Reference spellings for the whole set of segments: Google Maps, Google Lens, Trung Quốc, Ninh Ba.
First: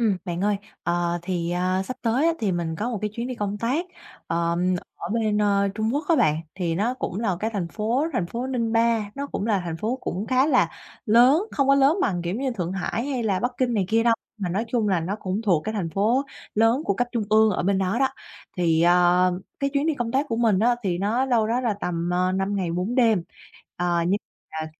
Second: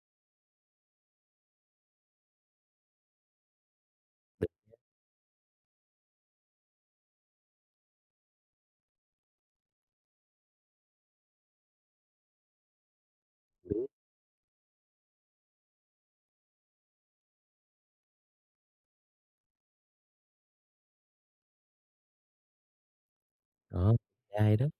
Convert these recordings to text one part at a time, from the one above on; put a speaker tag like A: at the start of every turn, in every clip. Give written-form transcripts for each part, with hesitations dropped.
A: Bạn ơi, thì, sắp tới á thì mình có một cái chuyến đi công tác, ở bên, Trung Quốc các bạn. Thì nó cũng là cái thành phố Ninh Ba, nó cũng là thành phố cũng khá là lớn, không có lớn bằng, kiểu như, Thượng Hải hay là Bắc Kinh này
B: Đúng.
A: kia đâu, mà nói chung là nó cũng thuộc cái thành phố lớn của cấp trung ương ở bên đó đó. Thì, cái chuyến đi công tác của mình đó thì nó đâu đó là tầm, 5 ngày 4 đêm,
B: Đó,
A: nhưng
B: ai đó,
A: mà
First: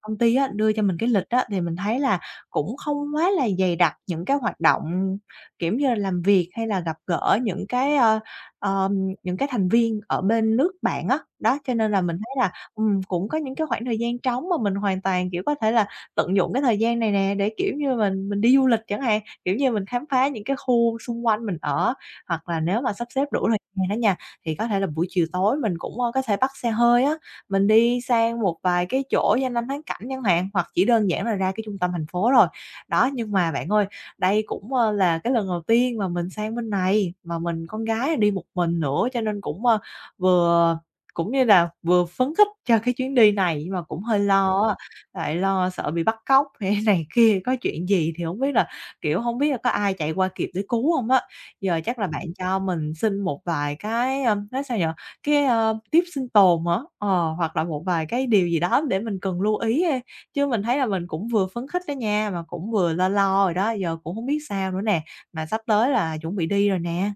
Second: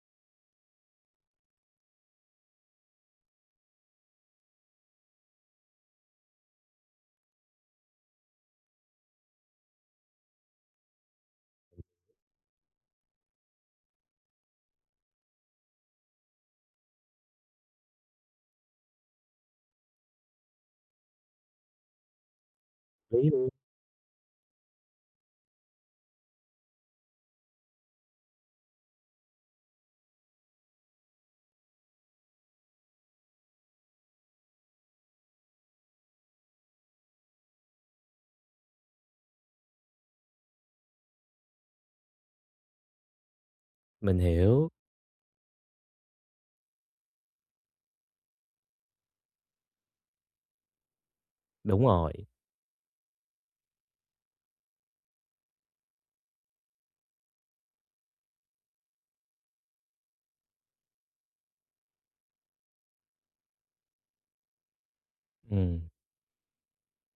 A: công ty á đưa cho mình cái lịch á thì mình thấy là cũng không quá là dày đặc những cái hoạt động, kiểu như là, làm việc hay là gặp gỡ những cái thành viên ở bên nước bạn á. Đó, cho nên là mình thấy là, cũng có những cái khoảng thời gian trống mà mình hoàn toàn, kiểu, có thể là tận dụng cái thời gian này nè để, kiểu như, mình đi du lịch chẳng hạn, kiểu như, mình khám phá những cái khu xung quanh mình ở. Hoặc là nếu mà sắp xếp
B: lý
A: đủ
B: luôn.
A: thời gian đó nha, thì có thể là buổi chiều tối mình cũng, có thể bắt xe hơi á mình đi sang một vài cái chỗ danh lam thắng cảnh chẳng hạn, hoặc chỉ đơn giản là ra cái trung tâm thành phố rồi. Đó, nhưng mà bạn ơi, đây cũng, là cái lần đầu tiên mà mình sang bên này, mà mình con gái đi một mình nữa cho nên cũng, vừa cũng như là vừa phấn khích cho cái chuyến đi này, nhưng mà cũng hơi
B: Mình
A: lo
B: hiểu,
A: á, lại lo sợ bị bắt cóc hay này kia, có chuyện gì thì không biết là, kiểu, không biết là có ai chạy qua kịp để cứu không á. Giờ
B: đúng
A: chắc là
B: rồi,
A: bạn cho mình xin một vài cái, nói sao nhỉ? Cái, tiếp sinh tồn hả? Ờ, Hoặc là một vài cái điều gì đó để mình cần lưu ý ha, chứ mình thấy là mình cũng vừa phấn khích đó nha, mà cũng vừa lo lo rồi đó, giờ cũng không biết sao nữa nè, mà sắp
B: ừm.
A: tới là chuẩn bị đi rồi nè.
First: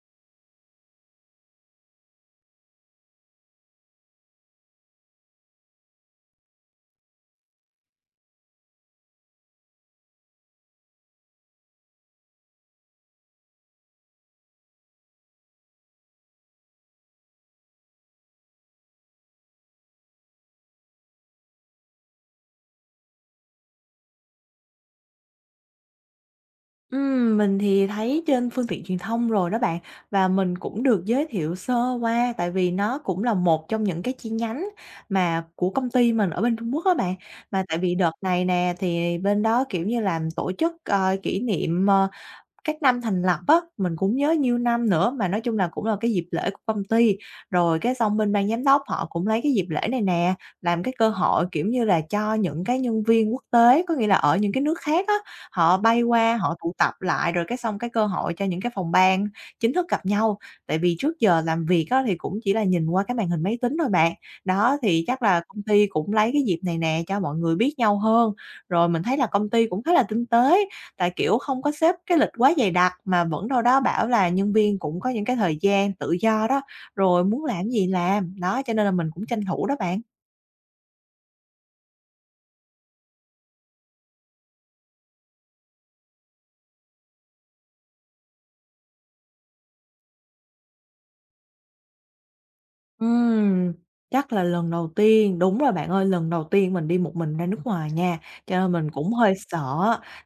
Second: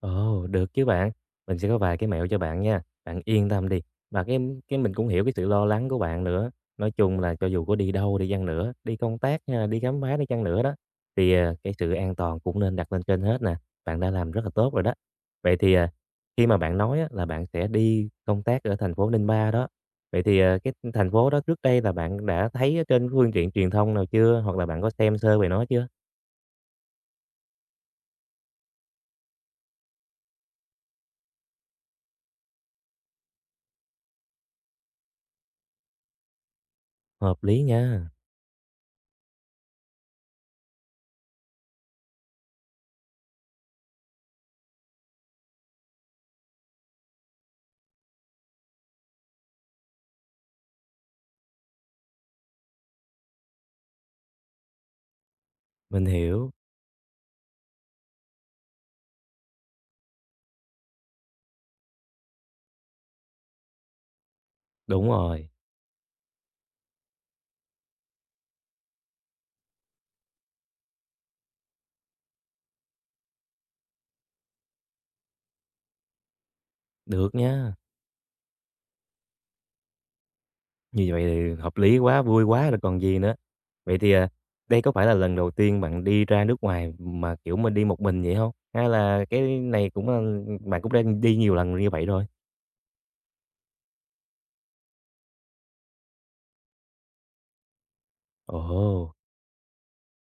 B: Ồ, được chứ bạn. Mình sẽ có vài cái mẹo cho bạn nha. Bạn yên tâm đi. Và cái mình cũng hiểu cái sự lo lắng của bạn nữa. Nói chung là cho dù có đi đâu đi chăng nữa, đi công tác hay là đi khám phá đi chăng nữa đó, thì cái sự an toàn cũng nên đặt lên trên hết nè. Bạn đã làm rất là tốt rồi đó. Vậy thì khi mà bạn nói á, là bạn sẽ đi công tác ở thành phố Ninh Ba đó. Vậy thì cái thành phố đó trước đây là bạn đã thấy ở trên phương tiện truyền thông nào chưa? Hoặc là bạn có xem sơ về nó chưa?
A: Mình thì thấy trên phương tiện truyền thông rồi đó bạn, và mình cũng được giới thiệu sơ qua, tại vì nó cũng là một trong những cái chi nhánh mà của công ty mình ở bên Trung Quốc đó bạn.
B: Hợp lý
A: Mà tại vì
B: nha.
A: đợt này nè, thì bên đó, kiểu như làm tổ chức, kỷ niệm, các năm thành lập á, mình cũng nhớ nhiêu năm nữa, mà nói chung là cũng là cái dịp lễ của công ty. Rồi cái xong bên ban giám đốc họ cũng lấy cái dịp lễ này nè, làm cái cơ hội, kiểu như là, cho những cái nhân viên quốc tế, có nghĩa là ở những cái nước khác á, họ bay
B: Mình
A: qua,
B: hiểu.
A: họ tụ tập lại, rồi cái xong cái cơ hội cho những cái phòng ban chính thức gặp nhau. Tại vì trước giờ làm việc á, thì cũng chỉ là nhìn qua cái màn hình máy tính thôi bạn. Đó, thì
B: Đúng
A: chắc là
B: rồi.
A: công ty cũng lấy cái dịp này nè cho mọi người biết nhau hơn. Rồi mình thấy là công ty cũng khá là tinh tế, tại, kiểu, không có xếp cái lịch quá dày đặc mà vẫn đâu đó bảo là nhân viên cũng có những cái thời gian tự do đó, rồi
B: Được
A: muốn làm
B: nha.
A: gì làm, đó, cho nên là mình cũng tranh thủ đó bạn.
B: Như vậy thì hợp lý quá, vui quá rồi còn gì nữa. Vậy thì, đây có phải là lần đầu tiên bạn đi ra nước ngoài mà, kiểu, mình đi một mình vậy không? Hay là cái này cũng, bạn cũng đã đi nhiều lần như vậy rồi?
A: Ừm, Chắc là lần đầu tiên đúng rồi bạn ơi, lần đầu tiên mình đi một mình ra nước ngoài nha, cho nên mình cũng
B: Ồ,
A: hơi sợ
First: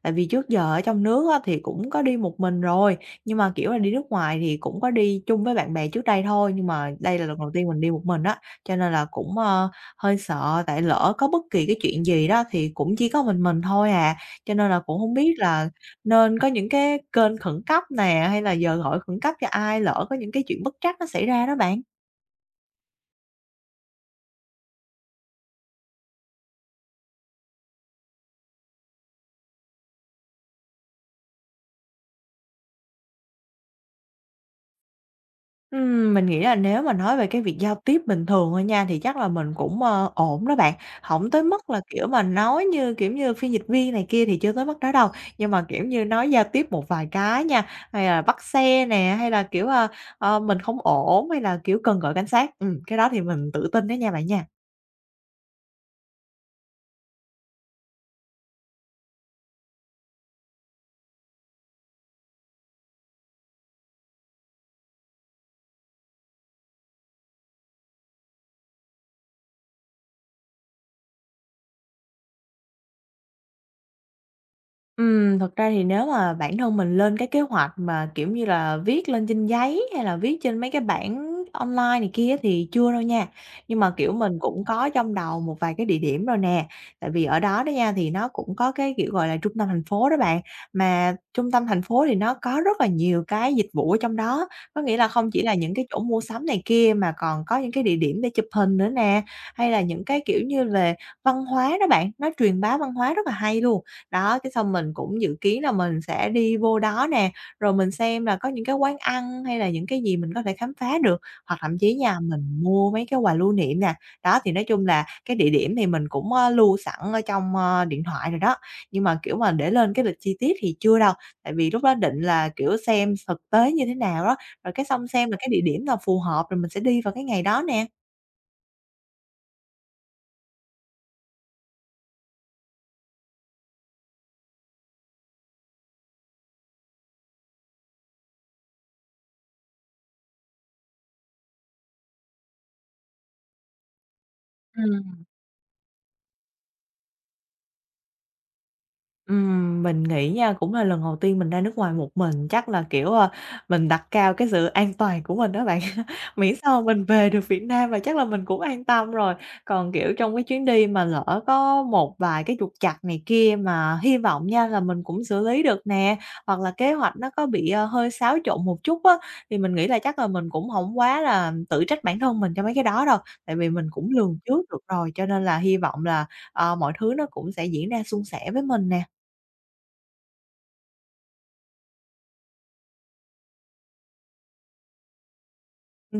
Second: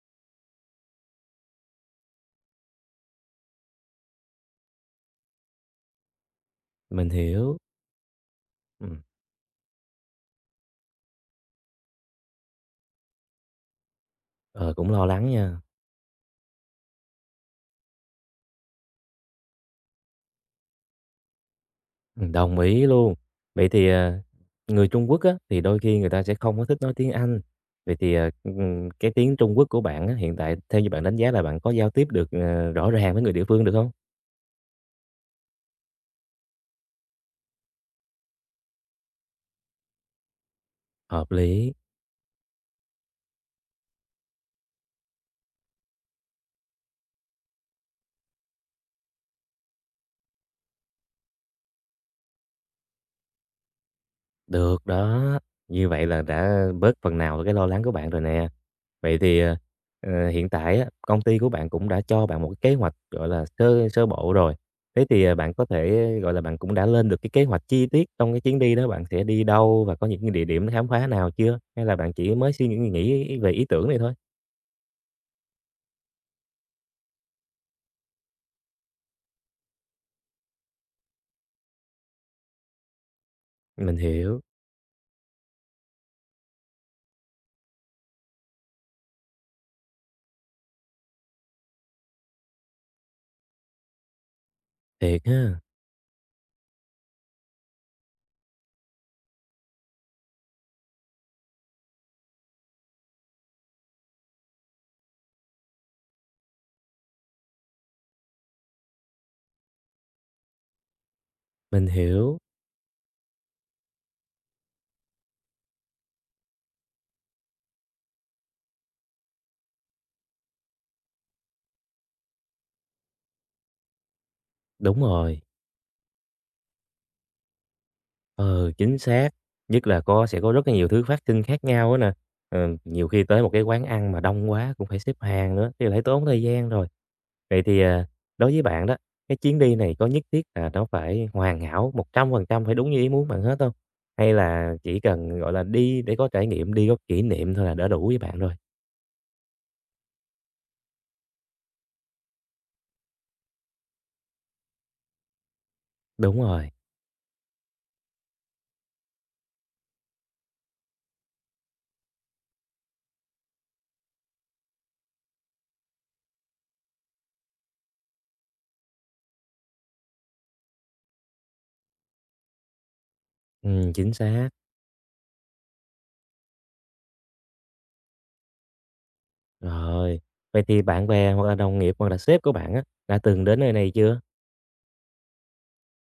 A: Tại vì trước giờ ở trong nước á, thì cũng có đi một mình rồi, nhưng mà, kiểu là, đi nước ngoài thì cũng có đi chung với bạn bè trước đây thôi, nhưng mà
B: mình
A: đây là lần đầu
B: hiểu.
A: tiên mình đi một mình á, cho nên
B: Ừm,
A: là cũng, hơi sợ, tại lỡ có bất kỳ cái chuyện gì đó thì cũng chỉ có mình thôi à. Cho nên
B: ờ,
A: là
B: cũng
A: cũng
B: lo
A: không
B: lắng
A: biết
B: nha.
A: là nên có những cái kênh khẩn cấp nè, hay là giờ gọi khẩn cấp cho ai, lỡ có những cái chuyện bất trắc nó xảy ra đó bạn.
B: Đồng ý luôn. Vậy thì, người Trung Quốc á, thì đôi khi người ta sẽ không có thích nói tiếng Anh. Vậy thì, cái tiếng Trung Quốc của bạn á, hiện tại theo như bạn đánh giá là bạn có giao tiếp được, rõ ràng với người địa phương được không?
A: Mình nghĩ là nếu mà nói về cái việc giao tiếp bình thường thôi nha, thì chắc là mình cũng, ổn đó bạn, không
B: Hợp
A: tới mức
B: lý.
A: là, kiểu, mà nói như, kiểu như, phiên dịch viên này kia thì chưa tới mức đó đâu. Nhưng mà, kiểu như, nói giao tiếp một vài cái nha, hay là bắt xe nè, hay là, kiểu, mình không ổn, hay là, kiểu, cần gọi cảnh sát, cái đó thì mình tự tin đó nha bạn nha.
B: Được đó, như vậy là đã bớt phần nào cái lo lắng của bạn rồi nè. Vậy thì, hiện tại á, công ty của bạn cũng đã cho bạn một cái kế hoạch, gọi là, sơ sơ bộ rồi. Thế thì, bạn có thể, gọi là, bạn cũng đã lên được cái kế hoạch chi tiết trong cái chuyến đi đó, bạn sẽ đi đâu và có những cái địa điểm khám phá nào chưa? Hay là bạn chỉ mới suy nghĩ nghĩ về ý tưởng này thôi?
A: Thật ra thì nếu mà bản thân mình lên cái kế hoạch mà, kiểu như là, viết lên trên giấy hay là viết trên mấy cái bảng online này kia thì chưa đâu nha. Nhưng mà,
B: Mình
A: kiểu, mình
B: hiểu,
A: cũng có trong đầu một vài cái địa điểm rồi nè, tại vì ở đó đó nha thì nó cũng có cái, kiểu, gọi là, trung tâm thành phố đó bạn, mà trung tâm thành phố thì nó có rất là nhiều cái dịch vụ ở trong đó. Có nghĩa là
B: thiệt
A: không chỉ là
B: ha,
A: những cái chỗ mua sắm này kia mà còn có những cái địa điểm để chụp hình nữa nè, hay là những cái, kiểu như, về văn hóa đó bạn, nó truyền bá văn hóa rất là hay luôn. Đó, cái xong mình cũng dự kiến là mình sẽ đi vô đó nè, rồi mình xem là có những cái quán ăn hay là những cái gì mình có thể khám phá được, hoặc thậm
B: mình
A: chí nha,
B: hiểu,
A: mình mua mấy cái quà lưu niệm nè. Đó, thì nói chung là cái địa điểm thì mình cũng, lưu sẵn ở trong, điện thoại rồi đó, nhưng mà, kiểu mà, để lên cái lịch chi tiết thì chưa đâu, tại vì lúc đó định là, kiểu, xem thực tế như thế nào đó, rồi cái
B: đúng
A: xong xem là
B: rồi.
A: cái địa điểm nào phù hợp rồi mình sẽ đi vào cái ngày đó nè.
B: Ừ, chính xác. Nhất là có sẽ có rất là nhiều thứ phát sinh khác nhau á nè. Ờ, nhiều khi tới một cái quán ăn mà đông quá cũng phải xếp hàng nữa, thì lại tốn thời gian rồi. Vậy thì, đối với bạn đó, cái chuyến đi này có nhất thiết là nó phải hoàn hảo 100% phải đúng như ý muốn bạn hết không? Hay là chỉ
A: Ừm.
B: cần, gọi là, đi để có trải nghiệm, đi có kỷ niệm thôi là đã đủ với bạn rồi?
A: Mình nghĩ nha, cũng là lần đầu tiên mình ra nước ngoài một mình, chắc là, kiểu, mình đặt cao cái sự an toàn của mình đó bạn.
B: Đúng
A: Miễn
B: rồi,
A: sao mình về được Việt Nam và chắc là mình cũng an tâm rồi. Còn, kiểu, trong cái chuyến đi mà lỡ có một vài cái trục trặc này kia mà hy vọng nha là mình cũng xử lý được nè, hoặc là kế hoạch nó có bị, hơi xáo trộn một chút á, thì mình nghĩ là chắc là mình cũng không quá là tự trách bản thân mình cho mấy cái đó đâu, tại vì mình cũng
B: chính
A: lường
B: xác.
A: trước được rồi, cho nên là hy vọng là, mọi thứ nó cũng sẽ diễn ra suôn sẻ với mình nè.
B: Rồi, vậy thì bạn bè hoặc là đồng nghiệp hoặc là sếp của bạn á, đã từng đến nơi này chưa?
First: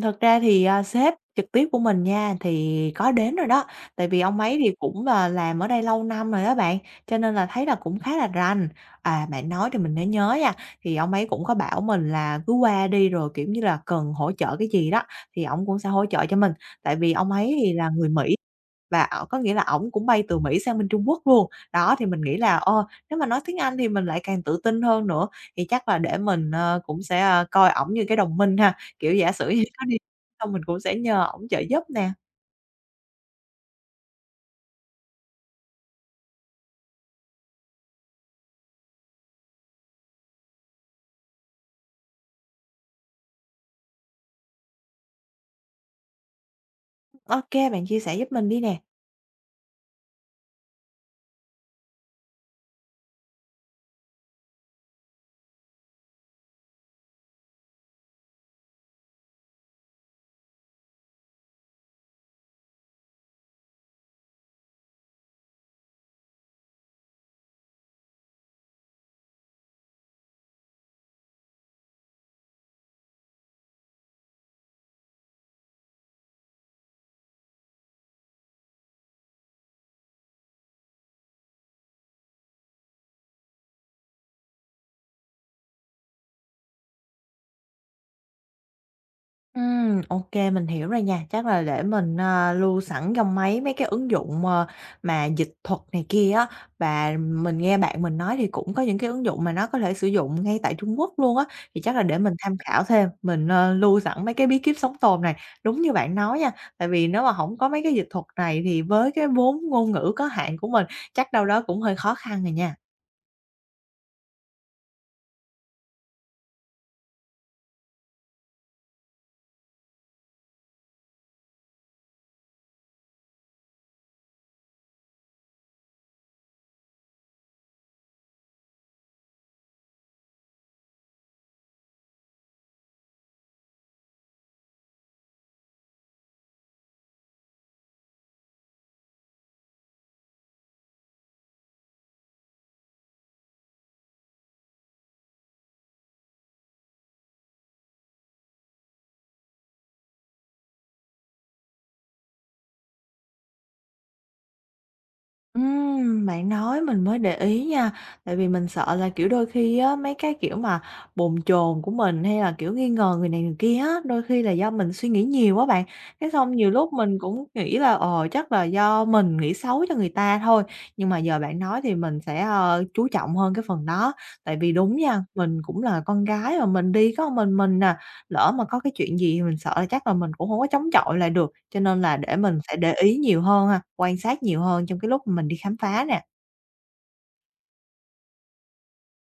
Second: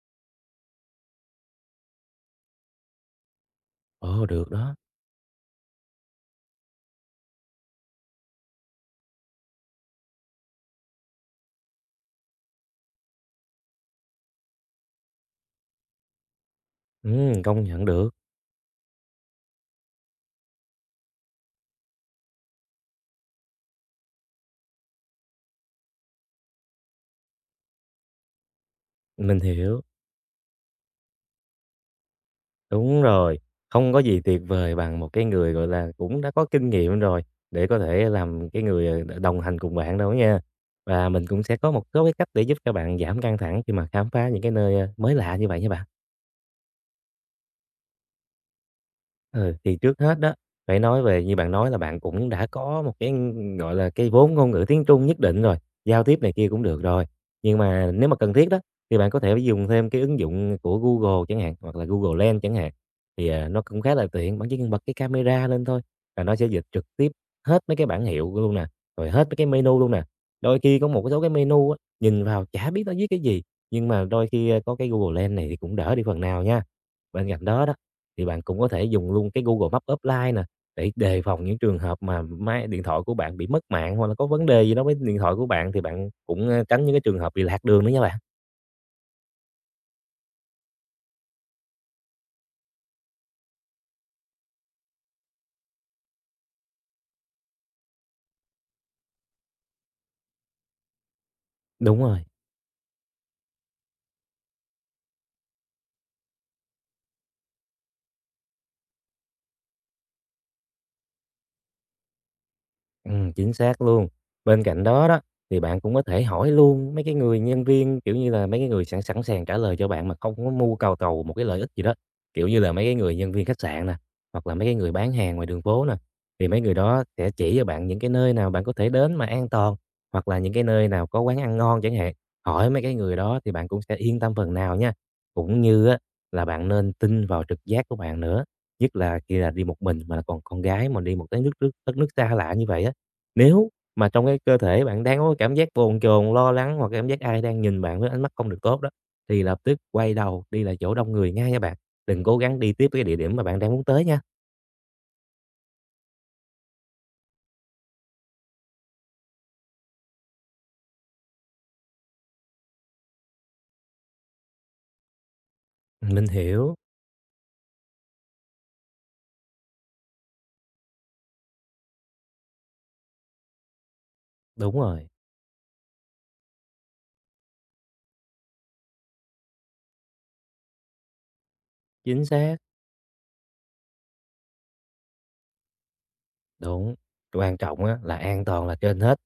A: Thật ra thì, sếp trực tiếp của mình nha, thì có đến rồi đó, tại vì
B: Ồ,
A: ông
B: được
A: ấy thì
B: đó,
A: cũng là làm ở đây lâu năm rồi đó bạn, cho nên là thấy là cũng khá là rành. À, bạn nói thì mình mới nhớ nha, thì ông ấy cũng có bảo mình là cứ qua đi rồi, kiểu như là, cần hỗ trợ cái gì đó thì ông cũng sẽ hỗ trợ cho mình, tại vì ông ấy
B: công
A: thì
B: nhận
A: là người
B: được,
A: Mỹ và ở có nghĩa là ổng cũng bay từ Mỹ sang bên Trung Quốc luôn. Đó, thì mình nghĩ là, nếu mà nói tiếng Anh thì mình lại càng tự tin hơn nữa, thì chắc là để mình, cũng sẽ, coi ổng như cái đồng minh ha, kiểu, giả
B: mình
A: sử như
B: hiểu.
A: có đi xong mình cũng sẽ nhờ ổng trợ giúp nè.
B: Đúng rồi, không có gì tuyệt vời bằng một cái người, gọi là, cũng đã có kinh nghiệm rồi để có thể làm cái người, đồng hành cùng bạn đâu nha. Và mình cũng sẽ có một số cái cách để giúp các bạn giảm căng thẳng khi mà khám phá những cái nơi, mới lạ như vậy nha bạn.
A: OK bạn chia sẻ giúp mình đi nè.
B: Ừ, thì trước hết đó, phải nói về như bạn nói là bạn cũng đã có một cái, gọi là, cái vốn ngôn ngữ tiếng Trung nhất định rồi, giao tiếp này kia cũng được rồi. Nhưng mà nếu mà cần thiết đó, thì bạn có thể dùng thêm cái ứng dụng của Google chẳng hạn, hoặc là Google Lens chẳng hạn, thì, nó cũng khá là tiện. Bạn chỉ cần bật cái camera lên thôi là nó sẽ dịch trực tiếp hết mấy cái bảng hiệu luôn nè, rồi hết mấy cái menu luôn nè. Đôi khi có một số cái menu á, nhìn vào chả biết nó viết cái gì, nhưng mà đôi khi, có cái Google Lens này thì cũng đỡ đi phần nào nha. Bên cạnh đó đó, thì bạn cũng có thể dùng luôn cái Google Maps offline nè, để đề phòng những trường hợp mà máy điện thoại của bạn bị mất mạng, hoặc là có vấn đề gì đó với điện thoại của bạn thì bạn cũng, tránh những cái trường hợp bị lạc đường nữa nha bạn.
A: OK mình hiểu rồi nha. Chắc là để mình, lưu sẵn trong máy mấy cái ứng dụng, mà dịch thuật này kia á, và mình nghe bạn mình nói thì cũng có những cái ứng dụng mà nó có thể sử dụng ngay tại Trung Quốc luôn á, thì chắc
B: Đúng
A: là để
B: rồi.
A: mình tham khảo thêm, mình, lưu sẵn mấy cái bí kíp sống tồn này. Đúng như bạn nói nha, tại vì nếu mà không có mấy cái dịch thuật này thì với cái vốn ngôn ngữ có hạn của mình, chắc đâu đó cũng hơi khó khăn rồi nha.
B: Chính xác luôn. Bên cạnh đó đó, thì bạn cũng có thể hỏi luôn mấy cái người nhân viên, kiểu như là, mấy cái người sẵn sẵn sàng trả lời cho bạn mà không có mưu cầu cầu một cái lợi ích gì đó, kiểu như là, mấy cái người nhân viên khách sạn nè, hoặc là mấy cái người bán hàng ngoài đường phố nè, thì mấy người đó sẽ chỉ cho bạn những cái nơi nào bạn có thể đến mà an toàn, hoặc là những cái nơi nào có quán ăn ngon chẳng hạn. Hỏi mấy cái người đó thì bạn cũng sẽ yên tâm phần nào nha. Cũng như á, là bạn nên tin vào trực giác của bạn nữa, nhất là khi là đi một mình mà còn con gái mà đi một cái nước nước đất nước xa lạ như vậy á. Nếu mà trong cái cơ thể bạn đang có cái cảm giác bồn chồn, lo lắng hoặc cảm giác ai đang nhìn bạn với ánh mắt không được tốt đó, thì lập tức quay đầu đi lại chỗ đông người ngay nha bạn. Đừng cố gắng đi tiếp cái địa điểm mà bạn đang muốn tới nha.
A: Bạn nói mình mới để ý nha, tại vì mình sợ là, kiểu, đôi khi á, mấy cái, kiểu, mà bồn chồn của mình hay là, kiểu, nghi ngờ người này người kia á, đôi khi là do mình suy nghĩ nhiều quá bạn.
B: Mình
A: Cái xong nhiều
B: hiểu,
A: lúc mình cũng nghĩ là, chắc là do mình nghĩ xấu cho người ta thôi, nhưng mà giờ bạn nói thì mình sẽ, chú trọng hơn cái phần đó. Tại vì
B: đúng
A: đúng
B: rồi,
A: nha, mình cũng là con gái mà mình đi có một mình nè. Lỡ mà có cái chuyện gì mình sợ là chắc là mình cũng không có chống chọi lại được, cho nên là
B: chính
A: để
B: xác.
A: mình sẽ để ý nhiều hơn ha, quan sát nhiều hơn trong cái lúc mà mình đi khám phá nè.
B: Đúng, quan trọng á là an toàn là trên hết,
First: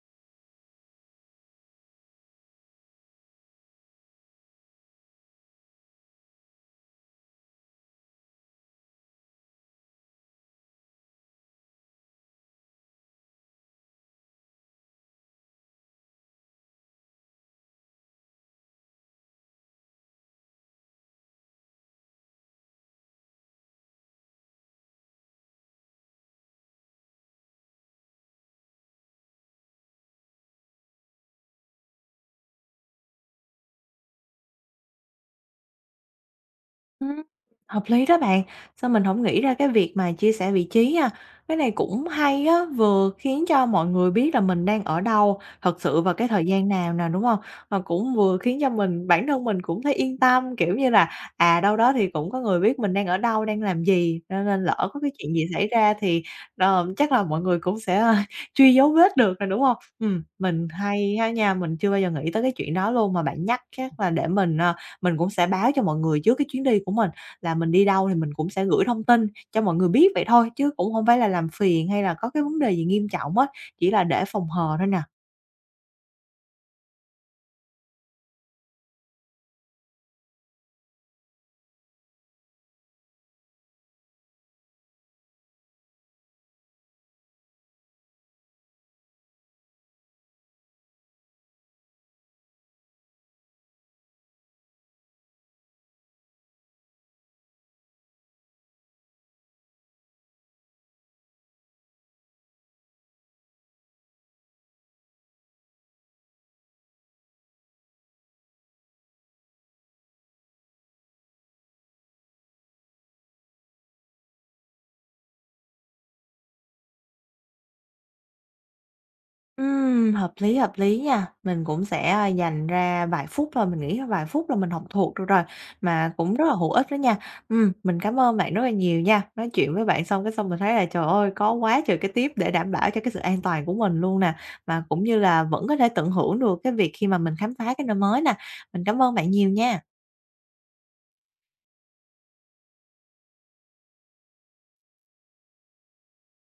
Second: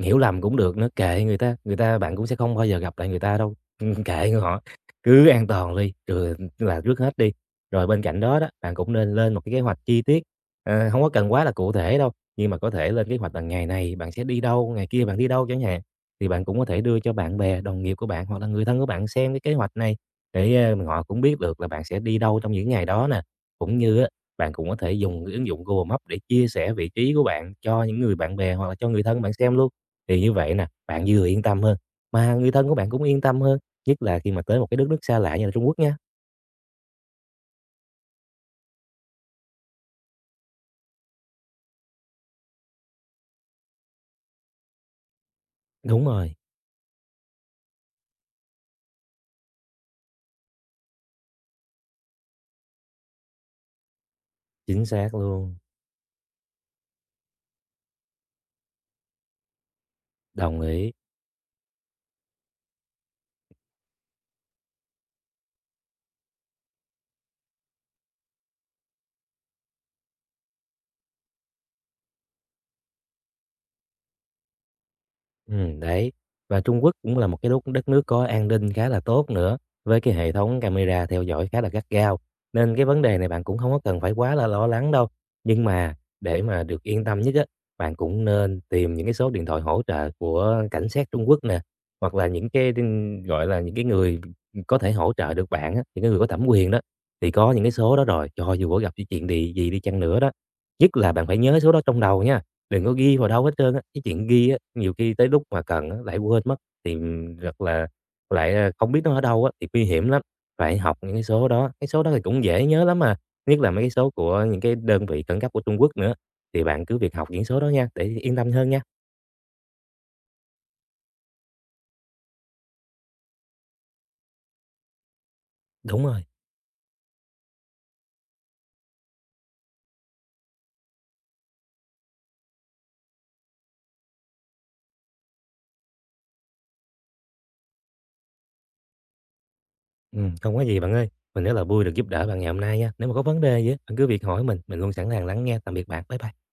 B: hiểu lầm cũng được nữa, kệ người ta bạn cũng sẽ không bao giờ gặp lại người ta đâu, kệ người họ, cứ an toàn đi, rồi là trước hết đi. Rồi bên cạnh đó đó, bạn cũng nên lên một cái kế hoạch chi tiết, hông có cần quá là cụ thể đâu, nhưng mà có thể lên kế hoạch là ngày này bạn sẽ đi đâu, ngày kia bạn đi đâu chẳng hạn. Thì bạn cũng có thể đưa cho bạn bè, đồng nghiệp của bạn hoặc là người thân của bạn xem cái kế hoạch này để, họ cũng biết được là bạn sẽ đi đâu trong những ngày đó nè, cũng như á bạn cũng có thể dùng cái ứng dụng Google Maps để chia sẻ vị trí của bạn cho những người bạn bè hoặc là cho người thân bạn xem luôn. Thì như vậy nè, bạn vừa yên tâm hơn, mà người thân của bạn cũng yên tâm hơn, nhất là khi mà tới một cái đất nước xa lạ như là Trung Quốc nha.
A: Hợp lý đó bạn, sao mình không nghĩ ra cái việc mà chia sẻ vị trí ha. Cái này cũng hay á, vừa khiến cho mọi người biết là mình đang ở đâu, thật sự
B: Đúng
A: vào cái
B: rồi,
A: thời gian nào nè, đúng không, mà cũng vừa khiến cho mình bản thân mình cũng thấy yên tâm, kiểu như là, đâu đó thì cũng có người biết mình đang ở đâu, đang làm gì, cho nên
B: chính
A: lỡ có cái
B: xác
A: chuyện gì
B: luôn,
A: xảy ra thì, chắc là mọi người cũng sẽ, truy dấu vết được rồi đúng không?
B: đồng
A: Mình
B: ý.
A: hay ha nha, mình chưa bao giờ nghĩ tới cái chuyện đó luôn, mà bạn nhắc chắc là để mình cũng sẽ báo cho mọi người trước cái chuyến đi của mình là mình đi đâu thì mình cũng sẽ gửi thông tin cho mọi người biết vậy thôi, chứ cũng không phải là làm phiền hay là có cái vấn đề gì nghiêm trọng á, chỉ là để phòng hờ thôi nè.
B: Đấy. Và Trung Quốc cũng là một cái đất nước có an ninh khá là tốt nữa, với cái hệ thống camera theo dõi khá là gắt gao, nên cái vấn đề này bạn cũng không có cần phải quá là lo lắng đâu. Nhưng mà để mà được yên tâm nhất á, bạn cũng nên tìm những cái số điện thoại hỗ trợ của cảnh sát Trung Quốc nè, hoặc là những cái tin gọi là, những cái người có thể hỗ trợ được bạn á, những cái người có thẩm quyền đó, thì có những cái số đó rồi, cho dù có gặp cái chuyện gì gì đi chăng nữa đó. Nhất là bạn phải nhớ số đó trong đầu nha. Đừng có ghi vào đâu hết trơn á, cái chuyện ghi á, nhiều khi tới lúc mà cần á lại quên mất, thì, thật là lại, không biết nó ở đâu á, thì nguy hiểm lắm. Phải học những cái số đó thì cũng dễ nhớ lắm mà nhất là mấy cái số của những cái đơn vị khẩn cấp của Trung Quốc nữa, thì bạn cứ việc học những số đó nha, để yên tâm hơn nha.
A: Hợp lý, hợp lý nha. Mình cũng sẽ, dành ra vài phút thôi, mình nghĩ là vài phút là mình học thuộc được rồi,
B: Đúng
A: mà
B: rồi,
A: cũng rất là hữu ích đó nha. Mình cảm ơn bạn rất là nhiều nha. Nói chuyện với bạn xong cái xong mình thấy là, trời ơi, có quá trời cái tiếp để đảm bảo cho cái sự an toàn của mình luôn nè, mà cũng như là vẫn có thể tận hưởng được cái việc khi mà mình khám phá cái nơi mới nè. Mình cảm ơn bạn nhiều nha.
B: không có gì bạn ơi, mình rất là vui được giúp đỡ bạn ngày hôm nay nha. Nếu mà có vấn đề gì á, bạn cứ việc hỏi mình luôn sẵn sàng lắng nghe. Tạm biệt bạn, bye bye.